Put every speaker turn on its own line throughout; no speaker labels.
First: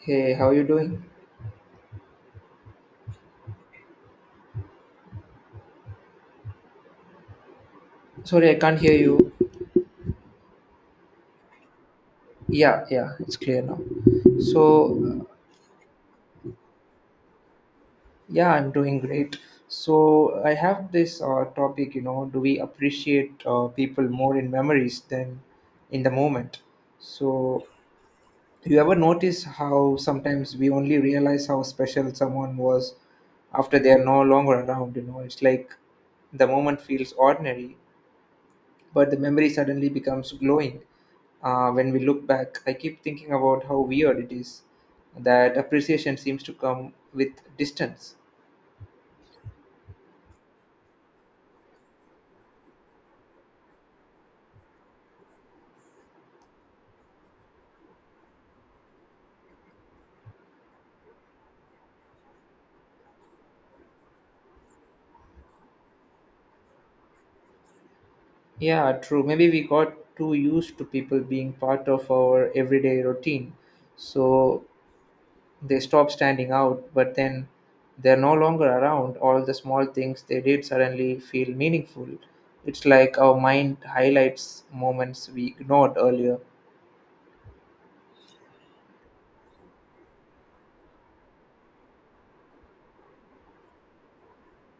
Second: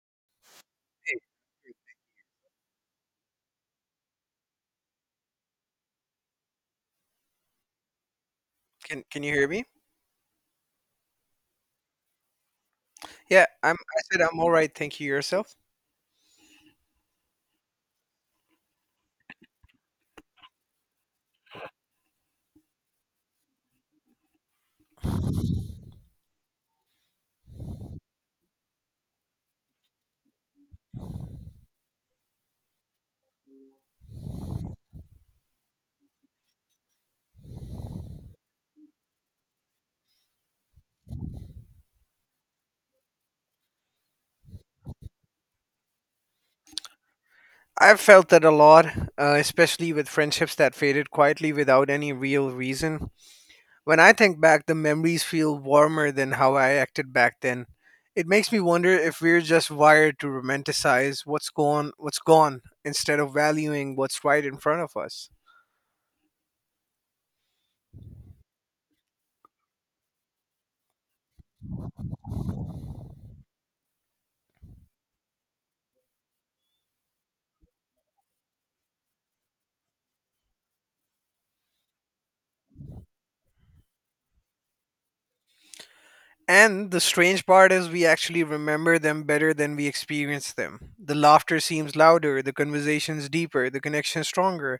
Hey, how are you doing?
Hey,
Sorry, I can't hear
can
you.
you hear me?
Yeah, yeah, it's
Yeah,
clear
I'm
now.
I said I'm all right, thank you.
So,
Yourself?
yeah, I'm doing great. So, I have this topic, you know, do we appreciate people more in memories than in the moment? So, you ever notice how sometimes we only realize how special someone was after they are no longer around, you know? It's like the moment feels ordinary but the memory suddenly becomes glowing when we look back. I keep thinking about how weird it is that appreciation seems to come with
I've
distance.
felt that a lot, especially with friendships that faded quietly without any real reason. When I think back, the memories feel warmer than how I acted back then. It makes me wonder if we're just wired to romanticize what's gone, instead of valuing what's right in front of us.
Yeah, true. Maybe we got too used to people being part of our everyday routine, so they stop standing out, but then they're no longer around. All the small things they did suddenly feel meaningful. It's like our mind highlights moments we ignored earlier.
And the strange part is we actually remember them better than we experience them. The laughter seems louder, the conversations deeper, the connection stronger.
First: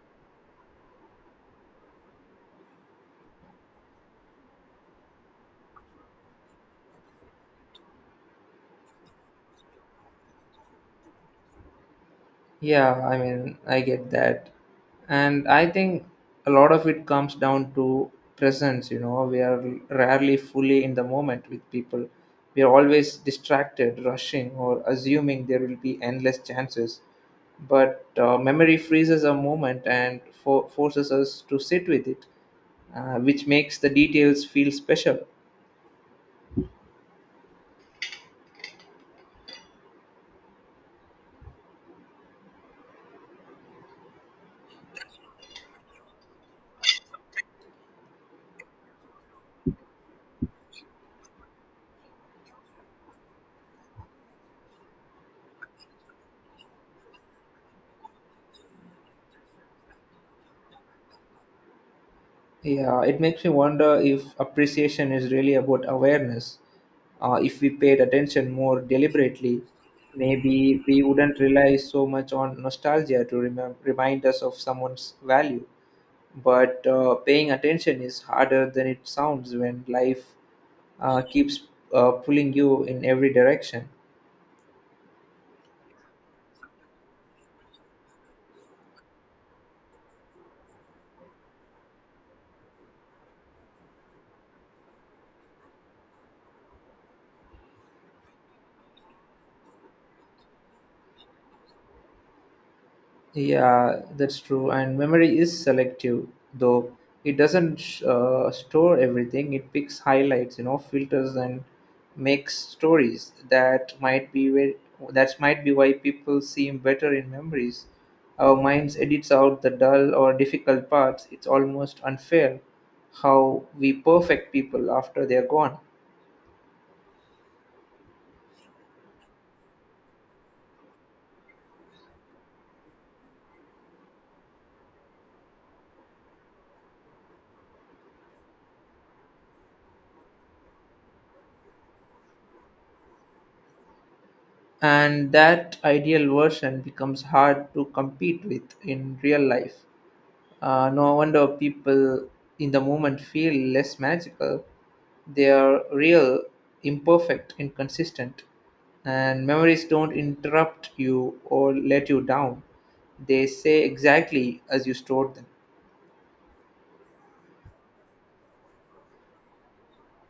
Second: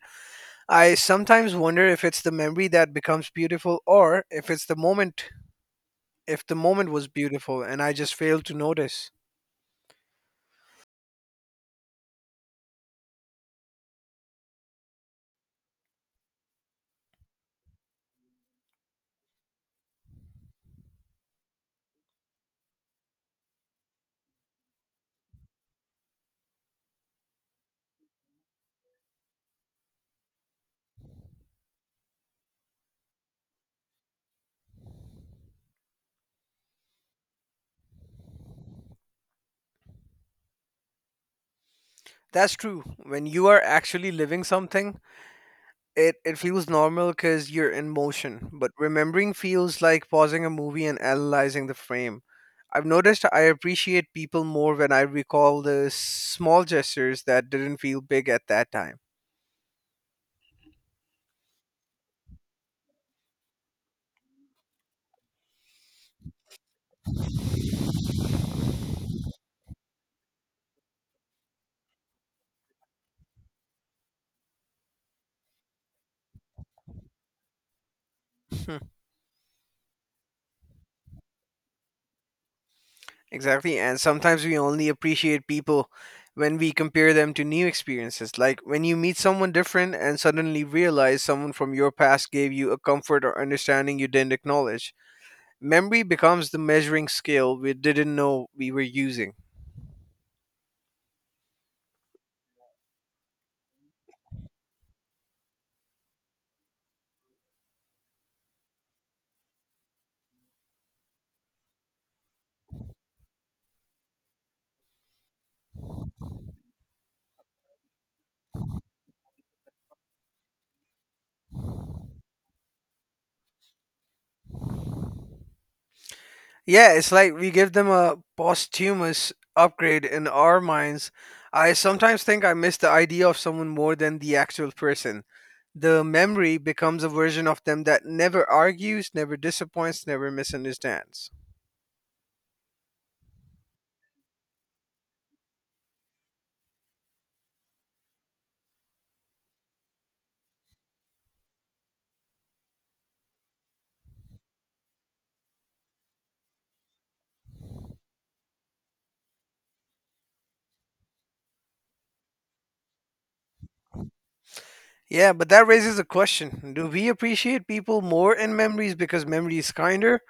I sometimes wonder if it's the memory that becomes beautiful or if the moment was beautiful and I just failed to notice.
Yeah, I mean, I get that. And I think a lot of it comes down to presence, you know. We are rarely fully in the moment with people. We are always distracted, rushing, or assuming there will be endless chances. But memory freezes a moment and forces us to sit with it, which makes the details feel special.
That's true. When you are actually living something, it feels normal because you're in motion. But remembering feels like pausing a movie and analyzing the frame. I've noticed I appreciate people more when I recall the small gestures that didn't feel big at that time.
Yeah, it makes me wonder if appreciation is really about awareness. If we paid attention more deliberately, maybe we wouldn't rely so much on nostalgia to remind us of someone's value. But paying attention is harder than it sounds when life keeps pulling you in every
Exactly.
direction.
And sometimes we only appreciate people when we compare them to new experiences. Like when you meet someone different and suddenly realize someone from your past gave you a comfort or understanding you didn't acknowledge. Memory becomes the measuring scale we didn't know we were using.
Yeah, that's true. And memory is selective, though it doesn't store everything. It picks highlights, you know, filters, and makes stories. That might be why people seem better in memories. Our minds edits out the dull or difficult parts. It's almost unfair how we perfect people after they're gone.
Yeah, it's like we give them a posthumous upgrade in our minds. I sometimes think I miss the idea of someone more than the actual person. The memory becomes a version of them that never argues, never disappoints, never misunderstands.
And that ideal version becomes hard to compete with in real life. No wonder people in the moment feel less magical. They are real, imperfect, inconsistent, and memories don't interrupt you or let you down. They say exactly as you
Yeah,
stored them.
but that raises a question. Do we appreciate people more in memories because memory is kinder,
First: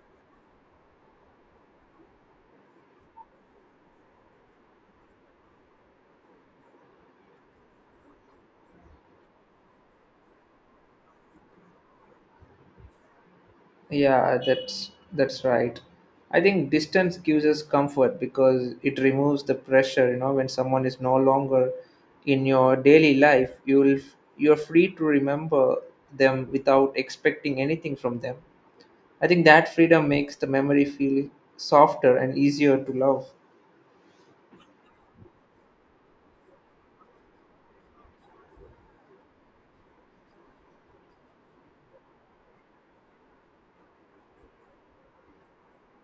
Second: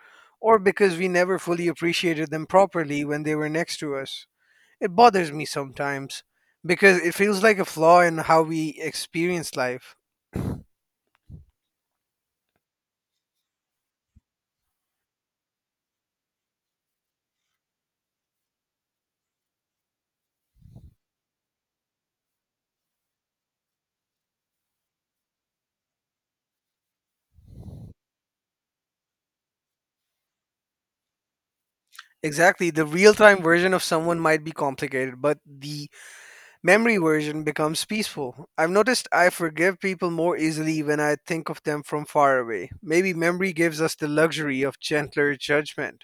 or because we never fully appreciated them properly when they were next to us? It bothers me sometimes because it feels like a flaw in how we experience life.
Yeah, that's right. I think distance gives us comfort because it removes the pressure. You know, when someone is no longer in your daily life, you're free to remember them without expecting anything from them. I think that freedom makes the memory feel softer and
Exactly,
easier
the
to
real
love.
time version of someone might be complicated, but the memory version becomes peaceful. I've noticed I forgive people more easily when I think of them from far away. Maybe memory gives us the luxury of gentler judgment.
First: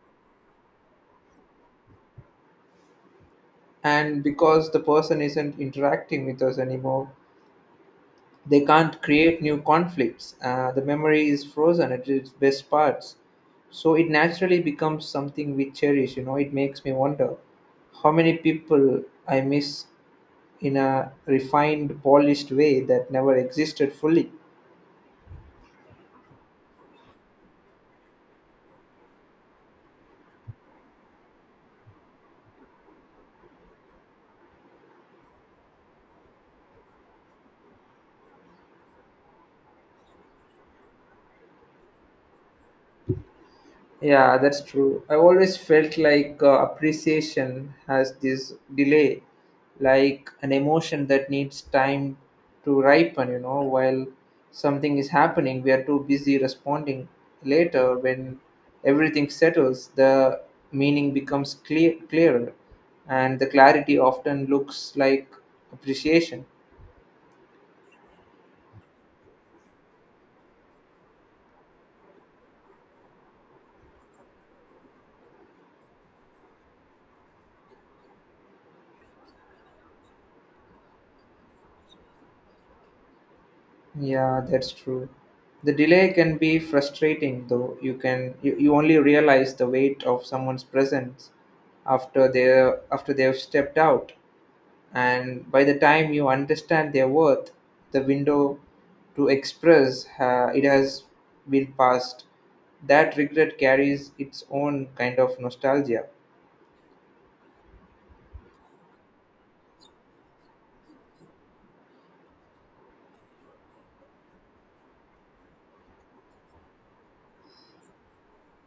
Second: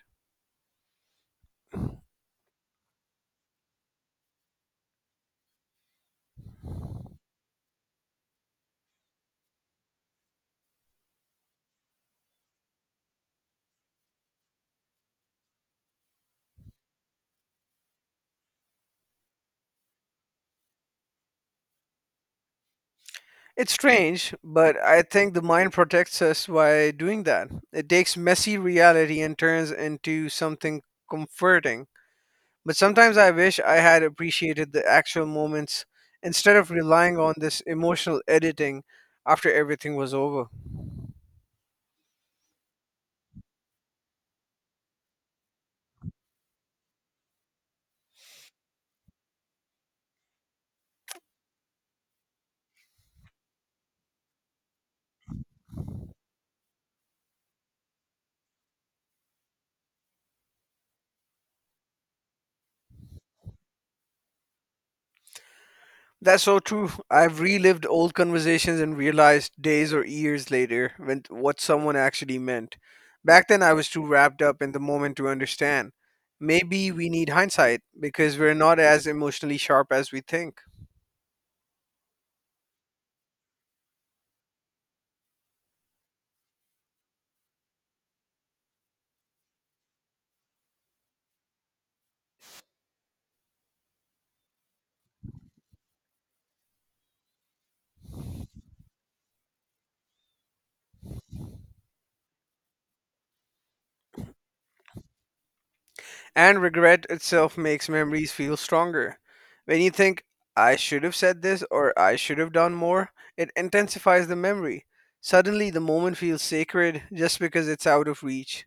And because the person isn't interacting with us anymore, they can't create new conflicts. The memory is frozen at its best parts. So it naturally becomes something we cherish. You know, it makes me wonder how many people I miss in a refined, polished way that never
It's
existed fully.
strange, but I think the mind protects us by doing that. It takes messy reality and turns into something comforting. But sometimes I wish I had appreciated the actual moments instead of relying on this emotional editing after everything was over.
Yeah, that's true. I always felt like appreciation has this delay, like an emotion that needs time to ripen, you know, while something is happening, we are too busy responding later. When everything settles, the meaning becomes clearer and the clarity often looks like
That's
appreciation.
so true. I've relived old conversations and realized days or years later when what someone actually meant. Back then I was too wrapped up in the moment to understand. Maybe we need hindsight because we're not as emotionally sharp as we think.
Yeah, that's true. The delay can be frustrating though. You only realize the weight of someone's presence after they've stepped out. And by the time you understand their worth, the window to express it has been passed. That regret carries its own kind of nostalgia.
And regret itself makes memories feel stronger. When you think I should have said this or I should have done more, it intensifies the memory. Suddenly the moment feels sacred just because it's out of reach.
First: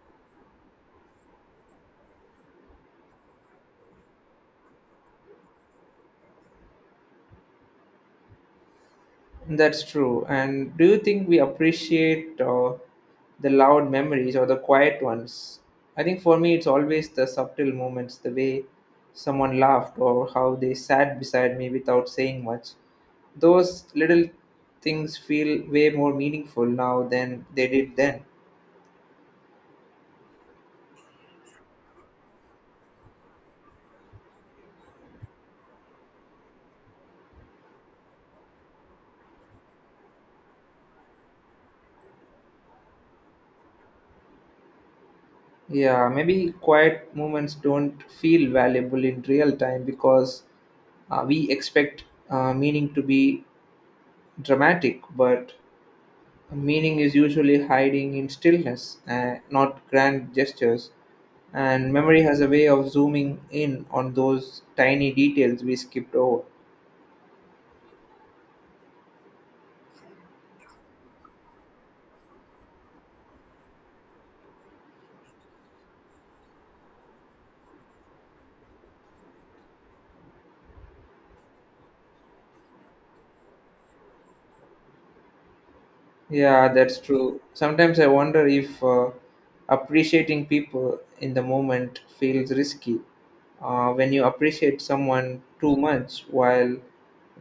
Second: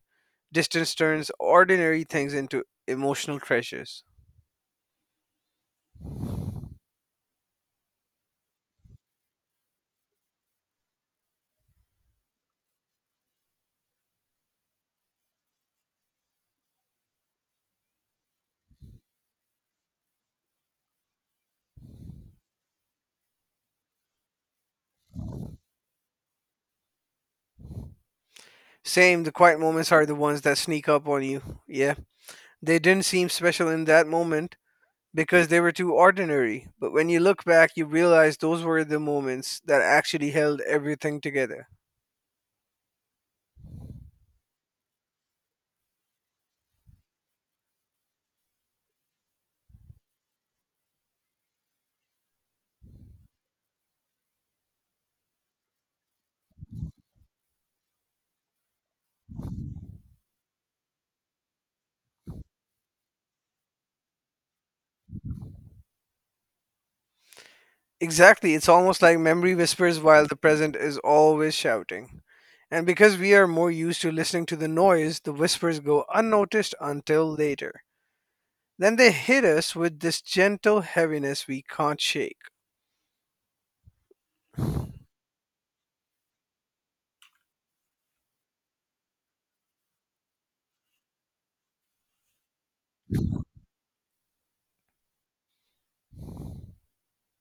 Distance turns ordinary things into emotional treasures.
That's true. And do you think we appreciate the loud memories or the quiet ones? I think for me, it's always the subtle moments, the way someone laughed or how they sat beside me without saying much. Those little things feel way more meaningful now than they did then.
Same, the quiet moments are the ones that sneak up on you. Yeah. They didn't seem special in that moment because they were too ordinary. But when you look back, you realize those were the moments that actually held everything together.
Yeah, maybe quiet moments don't feel valuable in real time because we expect meaning to be dramatic, but meaning is usually hiding in stillness, not grand gestures. And memory has a way of zooming in on those tiny details we skipped over.
Exactly. It's almost like memory whispers while the present is always shouting. And because we are more used to listening to the noise, the whispers go unnoticed until later. Then they hit us with this gentle heaviness we can't shake.
Yeah, that's true. Sometimes I wonder if appreciating people in the moment feels risky. When you appreciate someone too much while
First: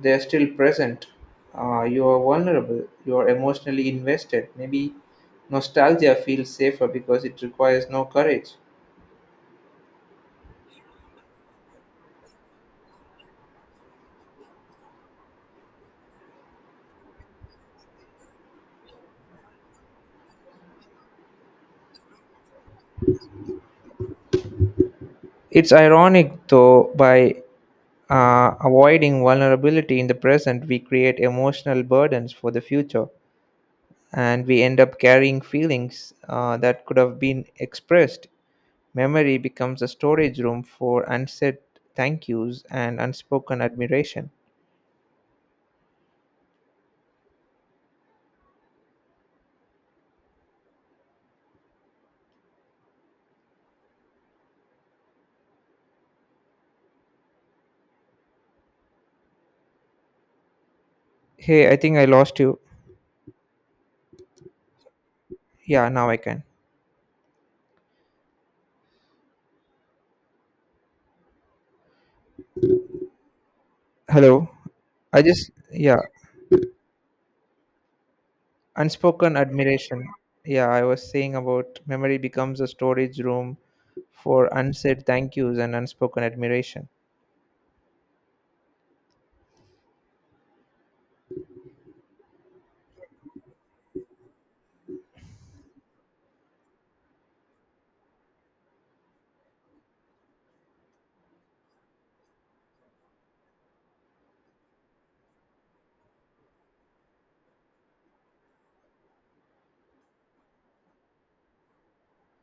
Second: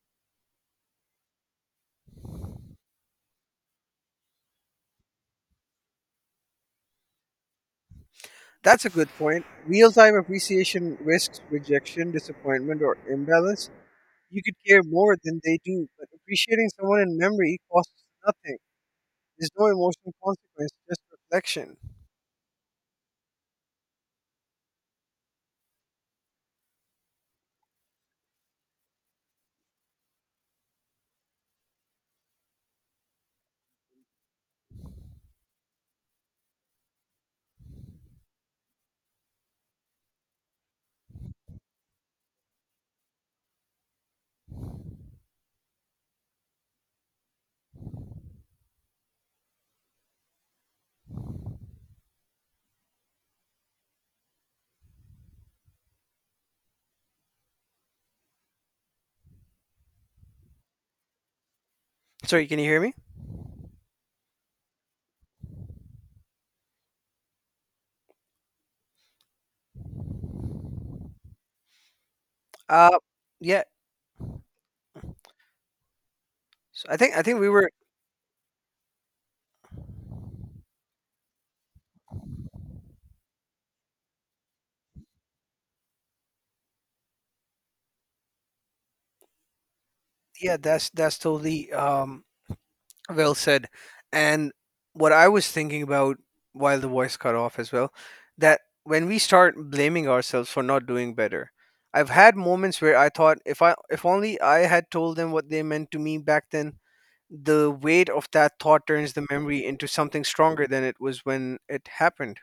they're still present, you are vulnerable, you are emotionally invested. Maybe nostalgia feels safer because it requires no courage.
That's a good point. Real time appreciation risks rejection, disappointment, or imbalance. You could care more than they do, but appreciating someone in memory costs nothing. There's no emotional consequence, just reflection.
It's ironic, though, by avoiding vulnerability in the present, we create emotional burdens for the future, and we end up carrying feelings that could have been expressed. Memory becomes a storage room for unsaid thank yous and unspoken admiration. Hey, I think I lost
Sorry,
you.
can you hear me?
Yeah, now I can.
Uh, yeah.
Hello. I just, yeah.
So I think we were.
Unspoken admiration. Yeah, I was saying about memory becomes a storage room for unsaid thank yous and unspoken admiration.
Yeah, that's totally well said. And what I was thinking about while the voice cut off as well, that when we start blaming ourselves for not doing better, I've had moments where I thought if only I had told them what they meant to me back then, the weight of that thought turns the memory into something stronger than it was when it happened.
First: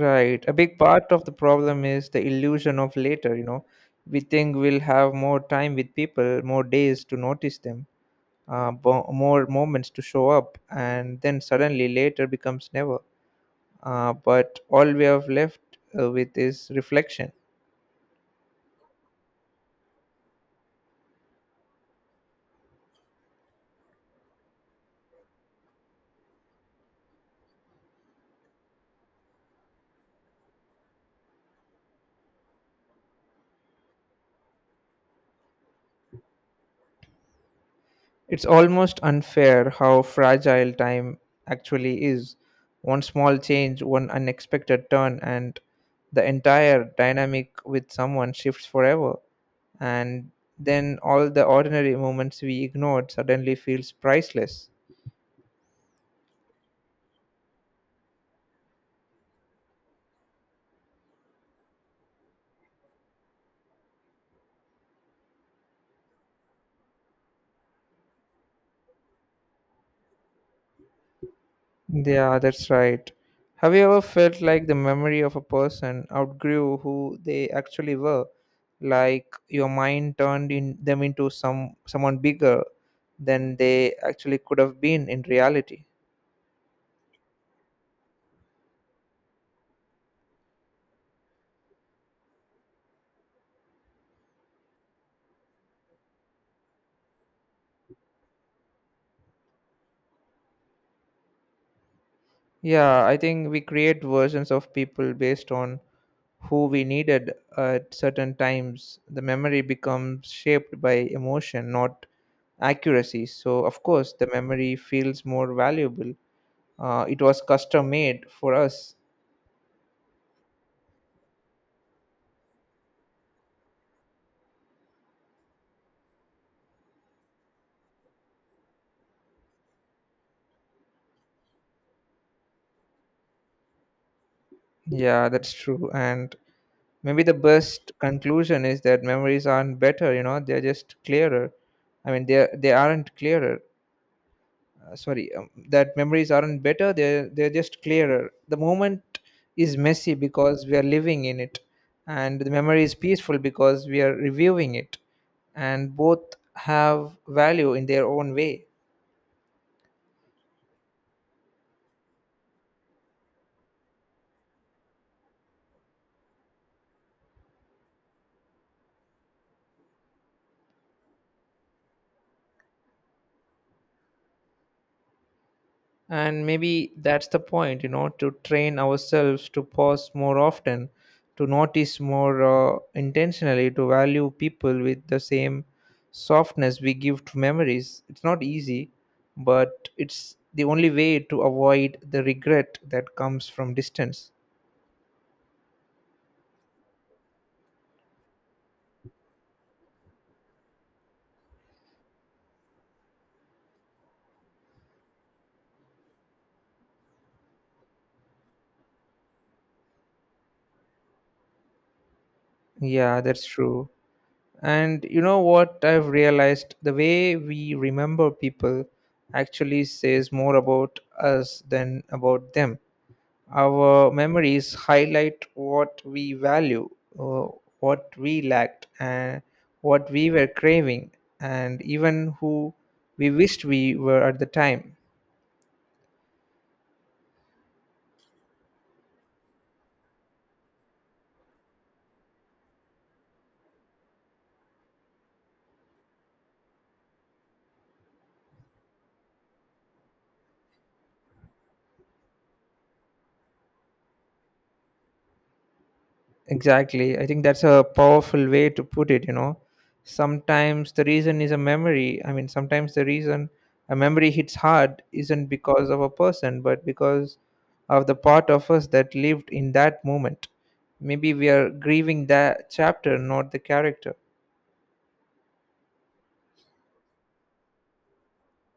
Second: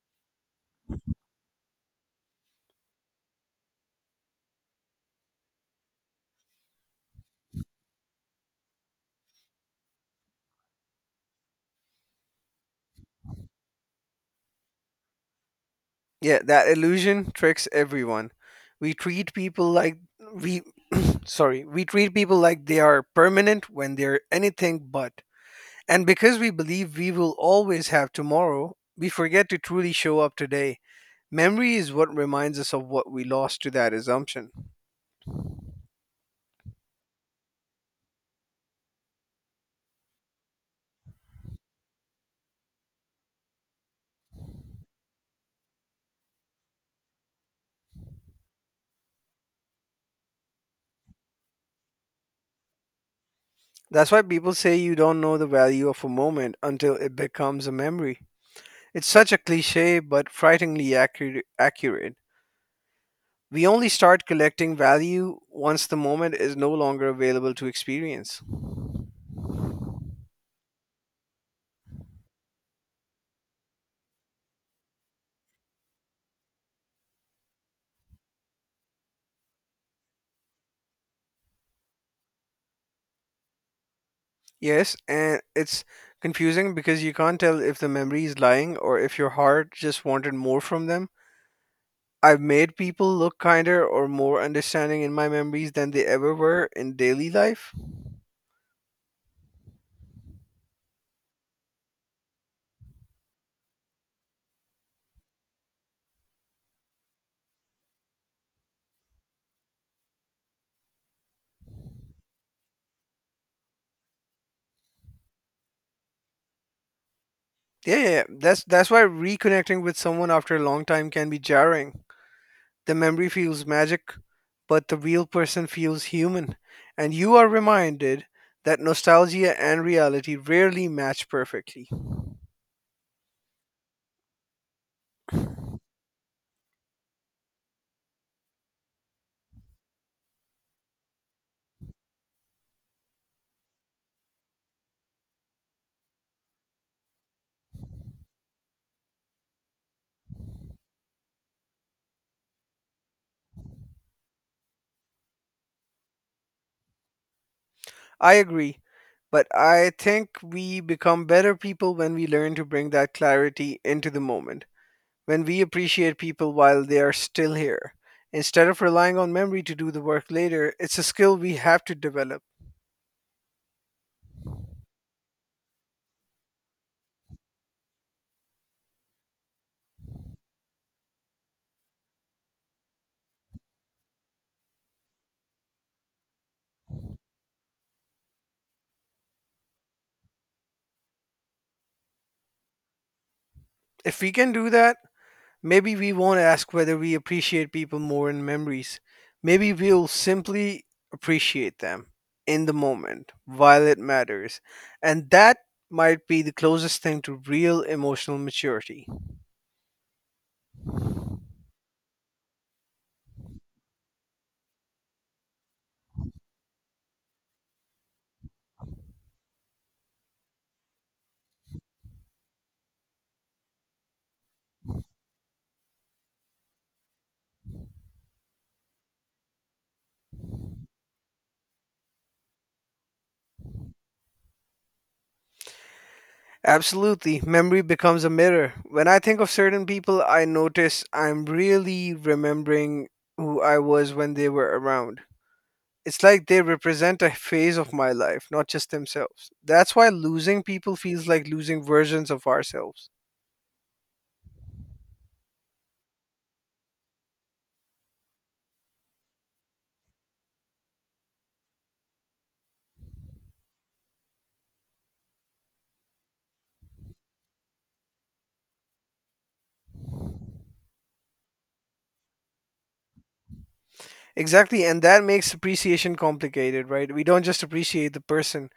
Right, a big part of the problem is the illusion of later, you know. We think we'll have more time with people, more days to notice them, more moments to show up, and then suddenly later becomes never. But all we have left with
Yeah, that
is
illusion
reflection.
tricks everyone. We treat people like we sorry, we treat people like they are permanent when they're anything but. And because we believe we will always have tomorrow, we forget to truly show up today. Memory is what reminds us of what we lost to that assumption.
It's almost unfair how fragile time actually is. One small change, one unexpected turn, and the entire dynamic with someone shifts forever. And then all the ordinary moments we ignored suddenly feels
That's why people
priceless.
say you don't know the value of a moment until it becomes a memory. It's such a cliche, but frighteningly accurate. We only start collecting value once the moment is no longer available to experience.
Yeah, that's right. Have you ever felt like the memory of a person outgrew who they actually were? Like your mind turned in them into someone bigger than they actually could have
Yes,
been in
and
reality.
it's confusing because you can't tell if the memory is lying or if your heart just wanted more from them. I've made people look kinder or more understanding in my memories than they ever were in daily life.
Yeah, I think we create versions of people based on who we needed at certain times. The memory becomes shaped by emotion, not accuracy. So of course the memory feels more valuable. It was custom
Yeah,
made for
that's
us.
why reconnecting with someone after a long time can be jarring. The memory feels magic, but the real person feels human, and you are reminded that nostalgia and reality rarely match perfectly.
Yeah, that's true. And maybe the best conclusion is that memories aren't better, you know, they're just clearer. I mean, they aren't clearer. Sorry, that memories aren't better, they're just clearer. The moment is messy because we are living in it, and the memory is peaceful because we are reviewing it, and both have value in their own
I
way.
agree, but I think we become better people when we learn to bring that clarity into the moment, when we appreciate people while they are still here. Instead of relying on memory to do the work later, it's a skill we have to develop.
And maybe that's the point, you know, to train ourselves to pause more often, to notice more intentionally, to value people with the same softness we give to memories. It's not easy, but it's the only way to avoid the regret that comes from
If we
distance.
can do that, maybe we won't ask whether we appreciate people more in memories. Maybe we'll simply appreciate them in the moment while it matters. And that might be the closest thing to real emotional maturity.
Yeah, that's true. And you know what, I've realized the way we remember people actually says more about us than about them. Our memories highlight what we value, uh, what we lacked, and what we were craving, and even who we wished we were at the time.
Absolutely. Memory becomes a mirror. When I think of certain people, I notice I'm really remembering who I was when they were around. It's like they represent a phase of my life, not just themselves. That's why losing people feels like losing versions of ourselves.
Exactly. I think that's a powerful way to put it, you know. Sometimes the reason is a memory. I mean, sometimes the reason a memory hits hard isn't because of a person, but because of the part of us that lived in that moment. Maybe we are grieving that chapter, not the character.
Exactly, and that makes appreciation complicated, right? We don't just appreciate the person,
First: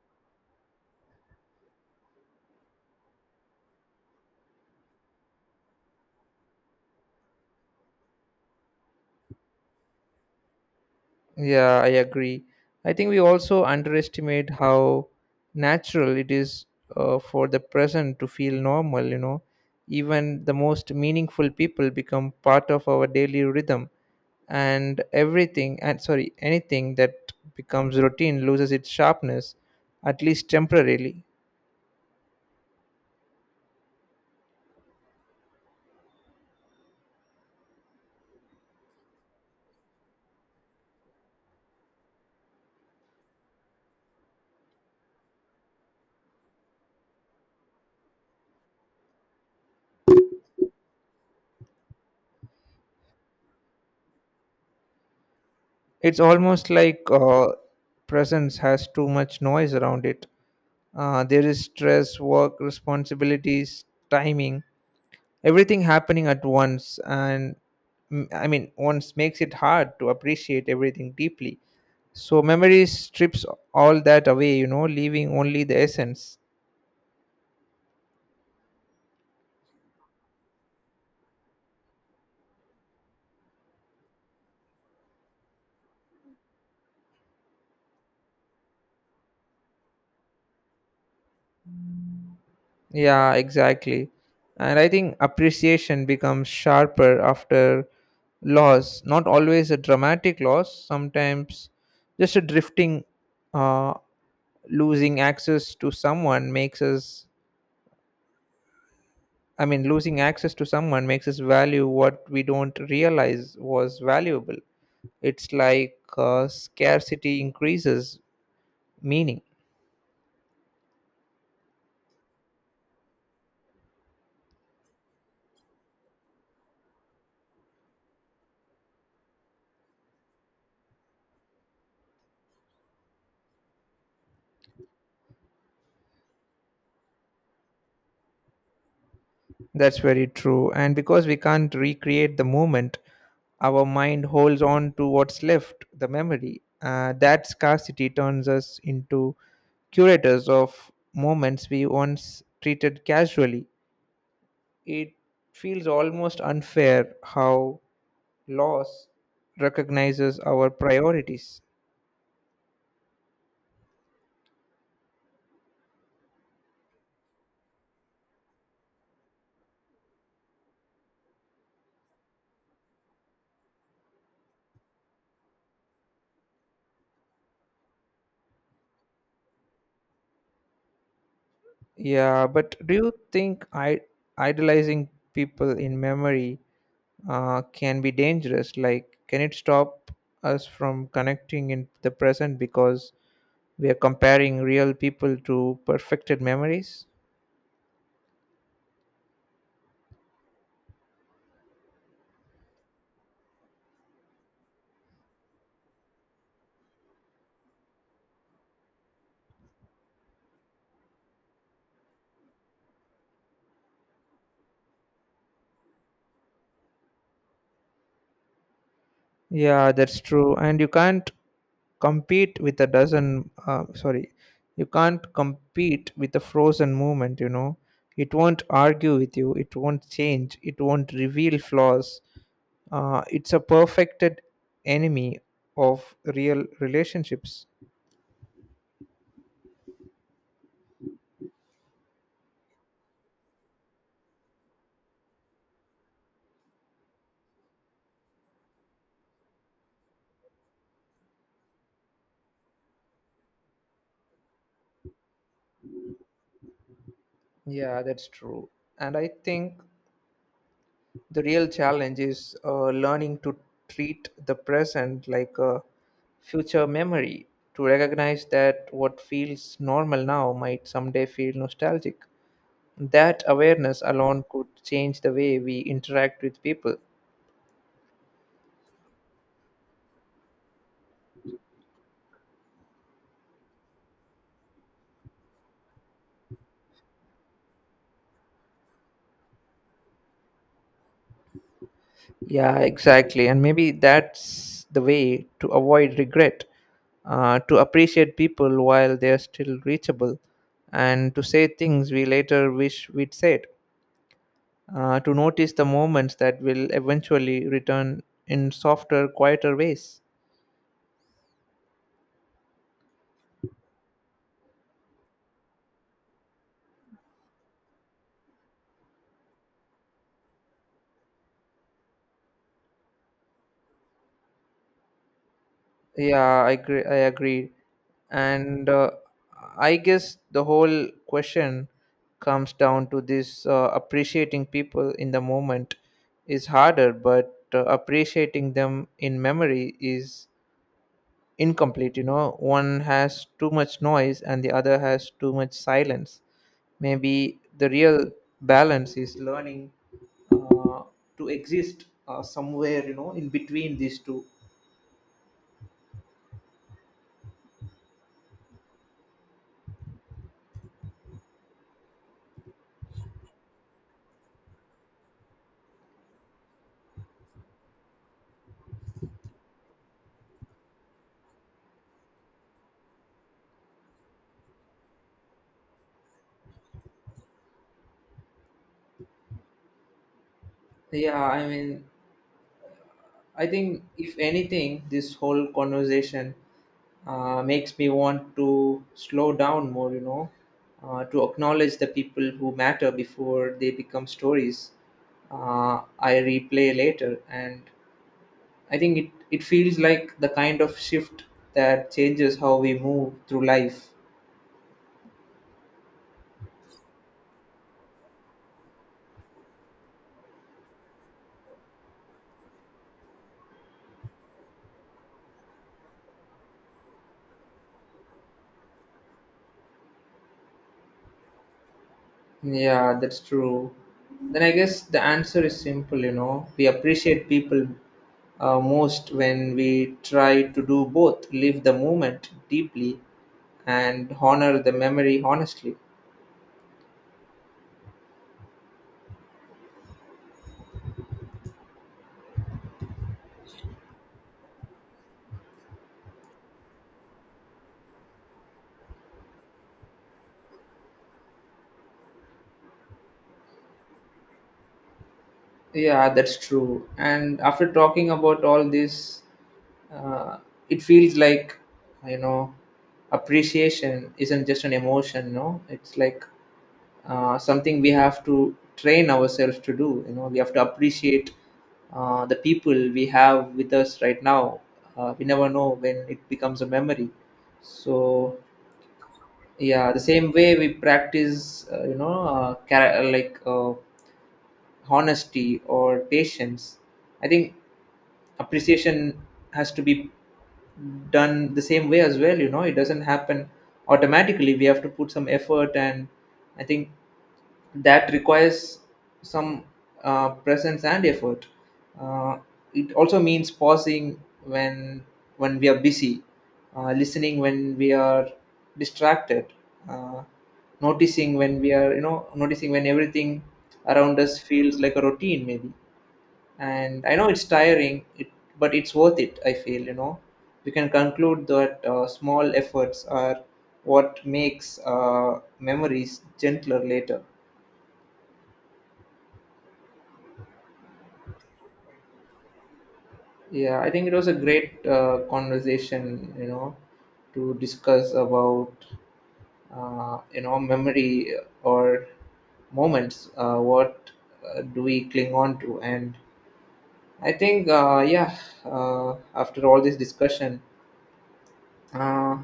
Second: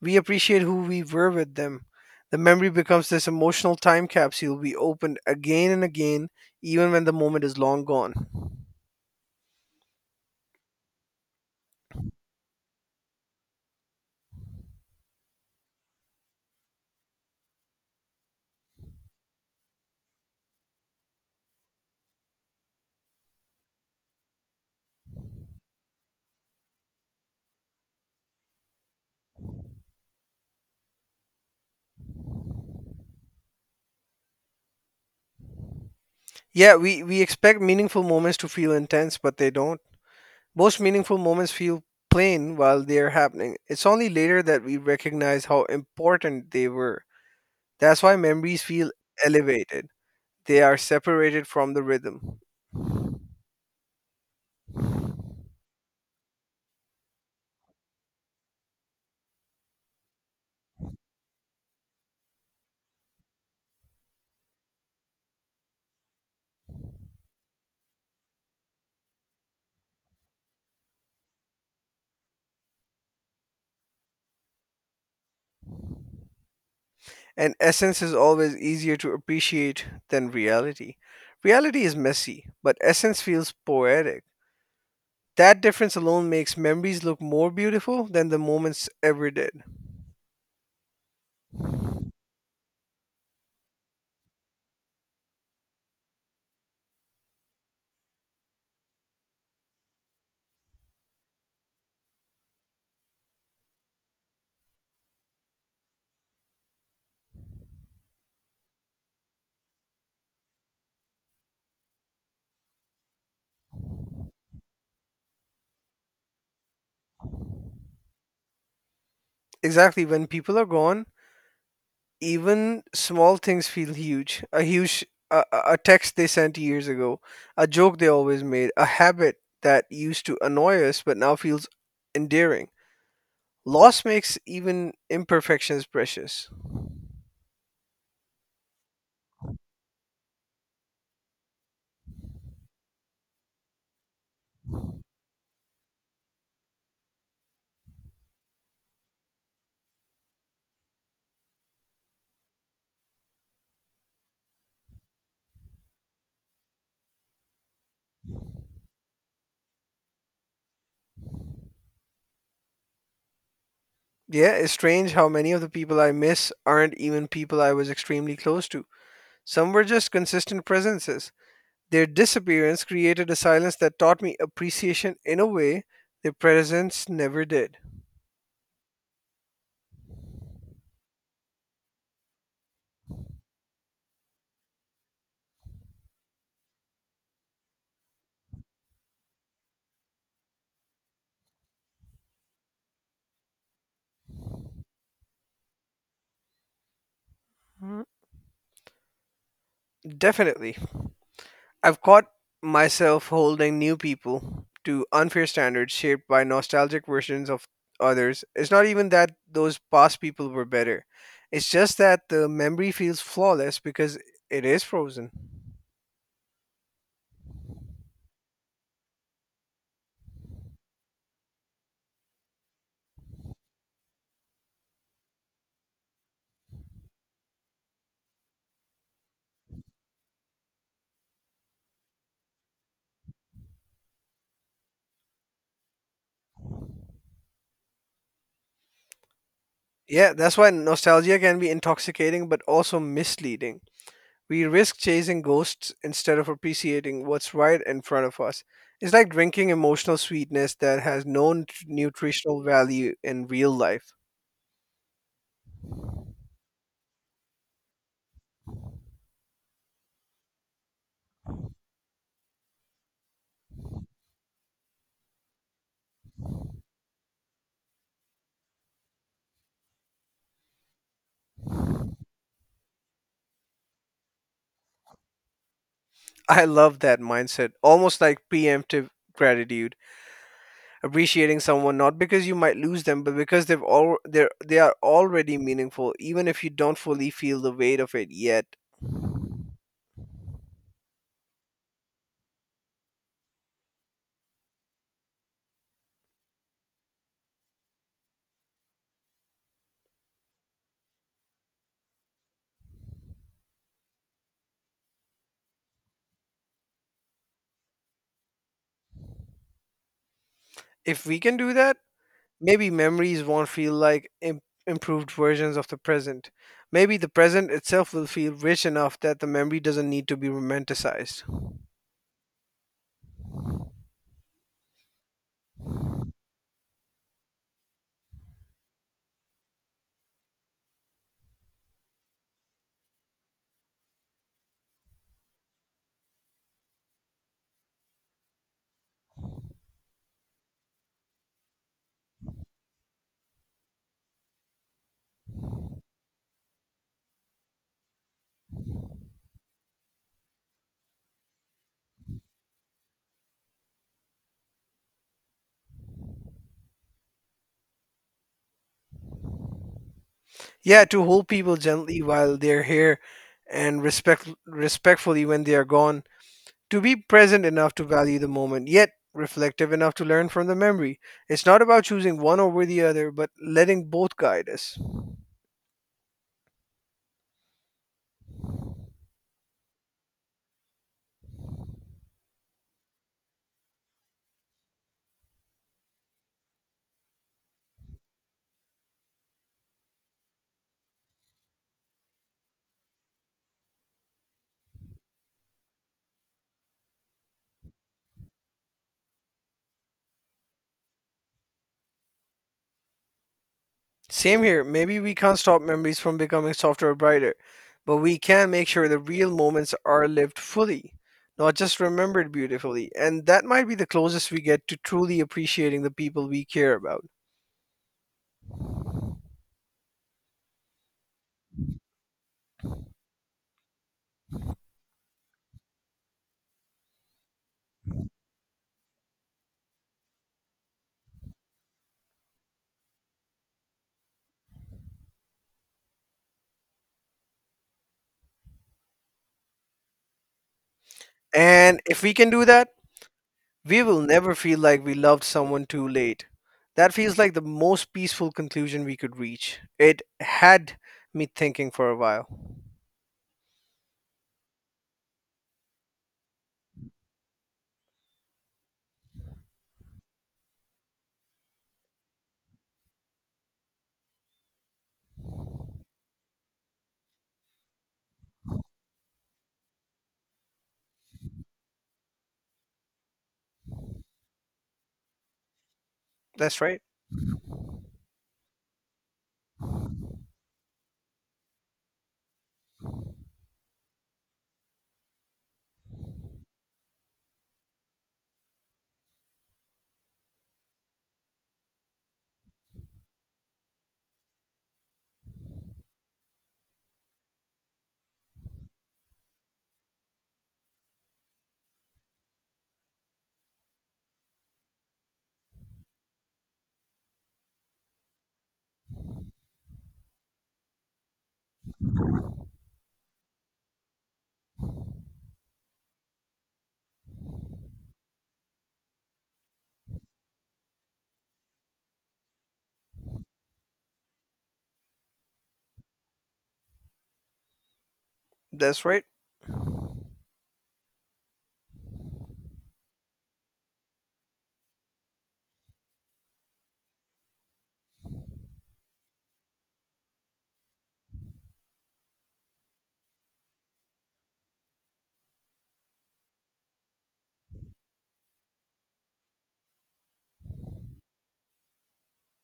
we appreciate who we were with them. The memory becomes this emotional time capsule we open again and again, even when the moment is long gone.
Yeah, I agree. I think we also underestimate how natural it is for the present to feel normal, you know. Even the most meaningful people become part of our daily rhythm, and anything that becomes routine loses its sharpness, at least temporarily.
Yeah, we expect meaningful moments to feel intense, but they don't. Most meaningful moments feel plain while they're happening. It's only later that we recognize how important they were. That's why memories feel elevated. They are separated from the rhythm.
It's almost like presence has too much noise around it. There is stress, work, responsibilities, timing, everything happening at once and mm, I mean once makes it hard to appreciate everything deeply. So memory strips all that away, you know, leaving only the essence.
And essence is always easier to appreciate than reality. Reality is messy, but essence feels poetic. That difference alone makes memories look more beautiful than the moments ever did.
Yeah, exactly. And I think appreciation becomes sharper after loss, not always a dramatic loss, sometimes just a drifting. Uh, losing access to someone makes us I mean, losing access to someone makes us value what we don't realize was valuable. It's like scarcity increases meaning.
Exactly, when people are gone, even small things feel huge. A, a text they sent years ago, a joke they always made, a habit that used to annoy us but now feels endearing. Loss makes even imperfections precious.
That's very true. And because we can't recreate the moment, our mind holds on to what's left, the memory. That scarcity turns us into curators of moments we once treated casually. It feels almost unfair how laws recognizes our priorities.
Yeah, it's strange how many of the people I miss aren't even people I was extremely close to. Some were just consistent presences. Their disappearance created a silence that taught me appreciation in a way their presence never did.
Yeah, but do you think idolizing people in memory can be dangerous, like can it stop us from connecting in the present because we are comparing real people to perfected memories?
Mhm. Definitely. I've caught myself holding new people to unfair standards shaped by nostalgic versions of others. It's not even that those past people were better. It's just that the memory feels flawless because it is frozen.
Yeah, that's true. And compete with a dozen, uh, sorry, you can't compete with a frozen movement, you know. It won't argue with you, it won't change, it won't reveal flaws. It's a perfected enemy of real relationships.
Yeah, that's why nostalgia can be intoxicating but also misleading. We risk chasing ghosts instead of appreciating what's right in front of us. It's like drinking emotional sweetness that has no nutritional value in real life.
Yeah, that's true. And I think the real challenge is learning to treat the present like a future memory, to recognize that what feels normal now might someday feel nostalgic. That awareness alone could change the way we interact with
I
people.
love that mindset, almost like preemptive gratitude, appreciating someone not because you might lose them, but because they've all they're they are already meaningful, even if you don't fully feel the weight of it yet.
Yeah, exactly. And maybe that's the way to avoid regret, to appreciate people while they're still reachable, and to say things we later wish we'd said, to notice the moments that will eventually return in softer, quieter ways.
If we can do that, maybe memories won't feel like improved versions of the present. Maybe the present itself will feel rich enough that the memory doesn't need to be romanticized.
Yeah, I agree. And I guess the whole question comes down to this: appreciating people in the moment is harder, but appreciating them in memory is incomplete. You know, one has too much noise and the other has too much silence. Maybe the real balance is learning uh, to exist somewhere, you know, in between these two.
Yeah, to hold people gently while they're here, and respectfully when they are gone to be present enough to value the moment, yet reflective enough to learn from the memory. It's not about choosing one over the other, but letting both guide us.
Yeah, I mean, I think if anything, this whole conversation makes me want to slow down more, you know, to acknowledge the people who matter before they become stories I replay later. And I think it feels like the kind of shift that changes how we move through life.
Same here, maybe we can't stop memories from becoming softer or brighter, but we can make sure the real moments are lived fully, not just remembered beautifully. And that might be the closest we get to truly appreciating the people we care about.
Yeah, that's true. Then I guess the answer is simple, you know. We appreciate people most when we try to do both, live the moment deeply and honor the memory honestly.
And if we can do that, we will never feel like we loved someone too late. That feels like the most peaceful conclusion we could reach. It had me thinking for a while.
Yeah, that's true. And after talking about all this, uh, it feels like, you know, appreciation isn't just an emotion, no? It's like something we have to train ourselves to do, you know, we have to appreciate the people we have with us right now. We never know when it becomes
That's
a
right.
memory. So yeah, the same way we practice you know honesty or patience, I think appreciation has to be done the same way as well. You know, it doesn't happen automatically, we have to put some effort. And I think that requires some presence and effort. Uh, it also means pausing when we are busy, listening when we are distracted, uh, noticing when we are, you know, noticing when everything around us feels like a routine maybe. And I know it's tiring, but it's worth it. I feel, you know, we can conclude that small efforts are what makes memories gentler later.
That's right.
Yeah, I think it was a great conversation, you know, to discuss about, you know, memory or moments. What do we cling on to? And I think, yeah, after all this discussion, uh,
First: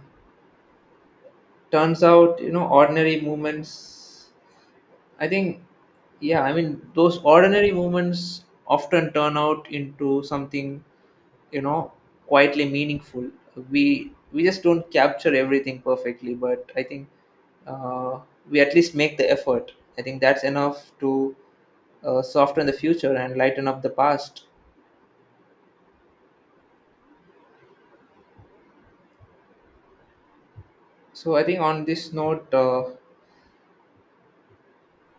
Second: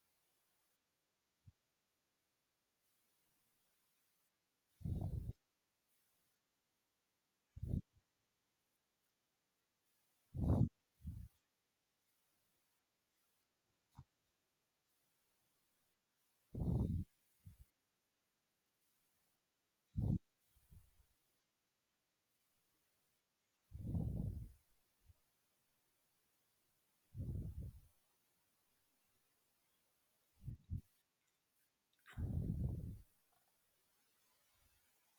turns out, you know, ordinary moments. I think, yeah, I mean, those ordinary moments often turn out into something, you know, quietly meaningful. We just don't capture everything perfectly, but I think uh, we at least make the effort. I think that's enough to soften the future and lighten up the past. So I think on this note,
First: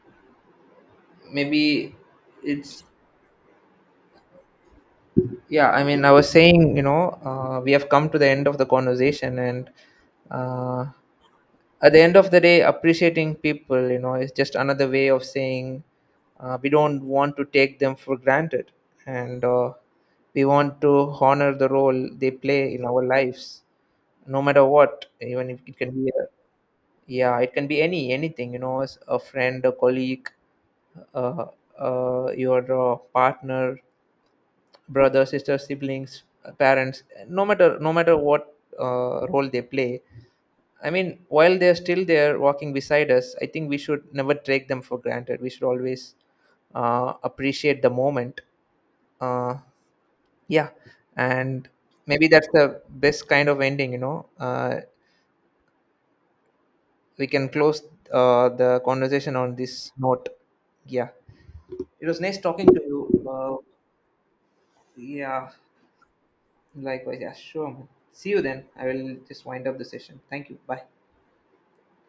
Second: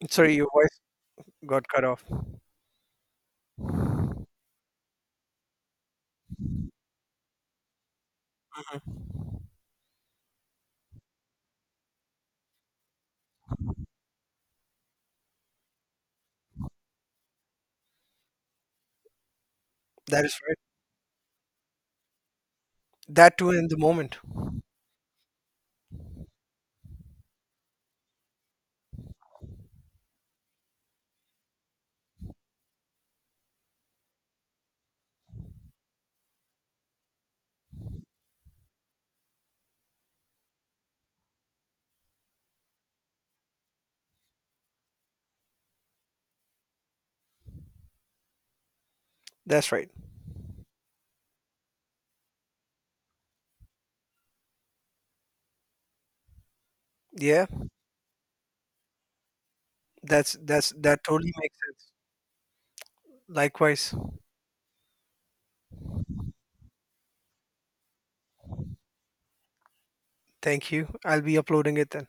Sorry, your voice got cut
maybe
off.
it's, yeah, I mean, I was saying, you know, we have come to the end of the
Mhm.
conversation. And uh, at the end of the day, appreciating people, you know, is just another way of saying we don't want to take them for granted. And
That is
we
right.
want to honor the role they play in our
That too
lives,
in the moment.
no matter what. Even if it can be a, yeah, it can be anything, you know, as a friend, a colleague, uh, your partner, brother, sister, siblings, parents. No matter what role they play, I mean, while they're still there walking beside us, I think we should never take them for granted. We should always appreciate the moment. Uh,
That's right.
yeah. And maybe that's the best kind of ending, you know. We
Yeah.
can close the conversation on this note.
That
Yeah.
totally makes sense.
It was nice talking to you.
Likewise.
Yeah. Likewise. Yeah, sure. Man. See you then. I will just wind up the session. Thank you.
Thank
Bye.
you. I'll be uploading it then.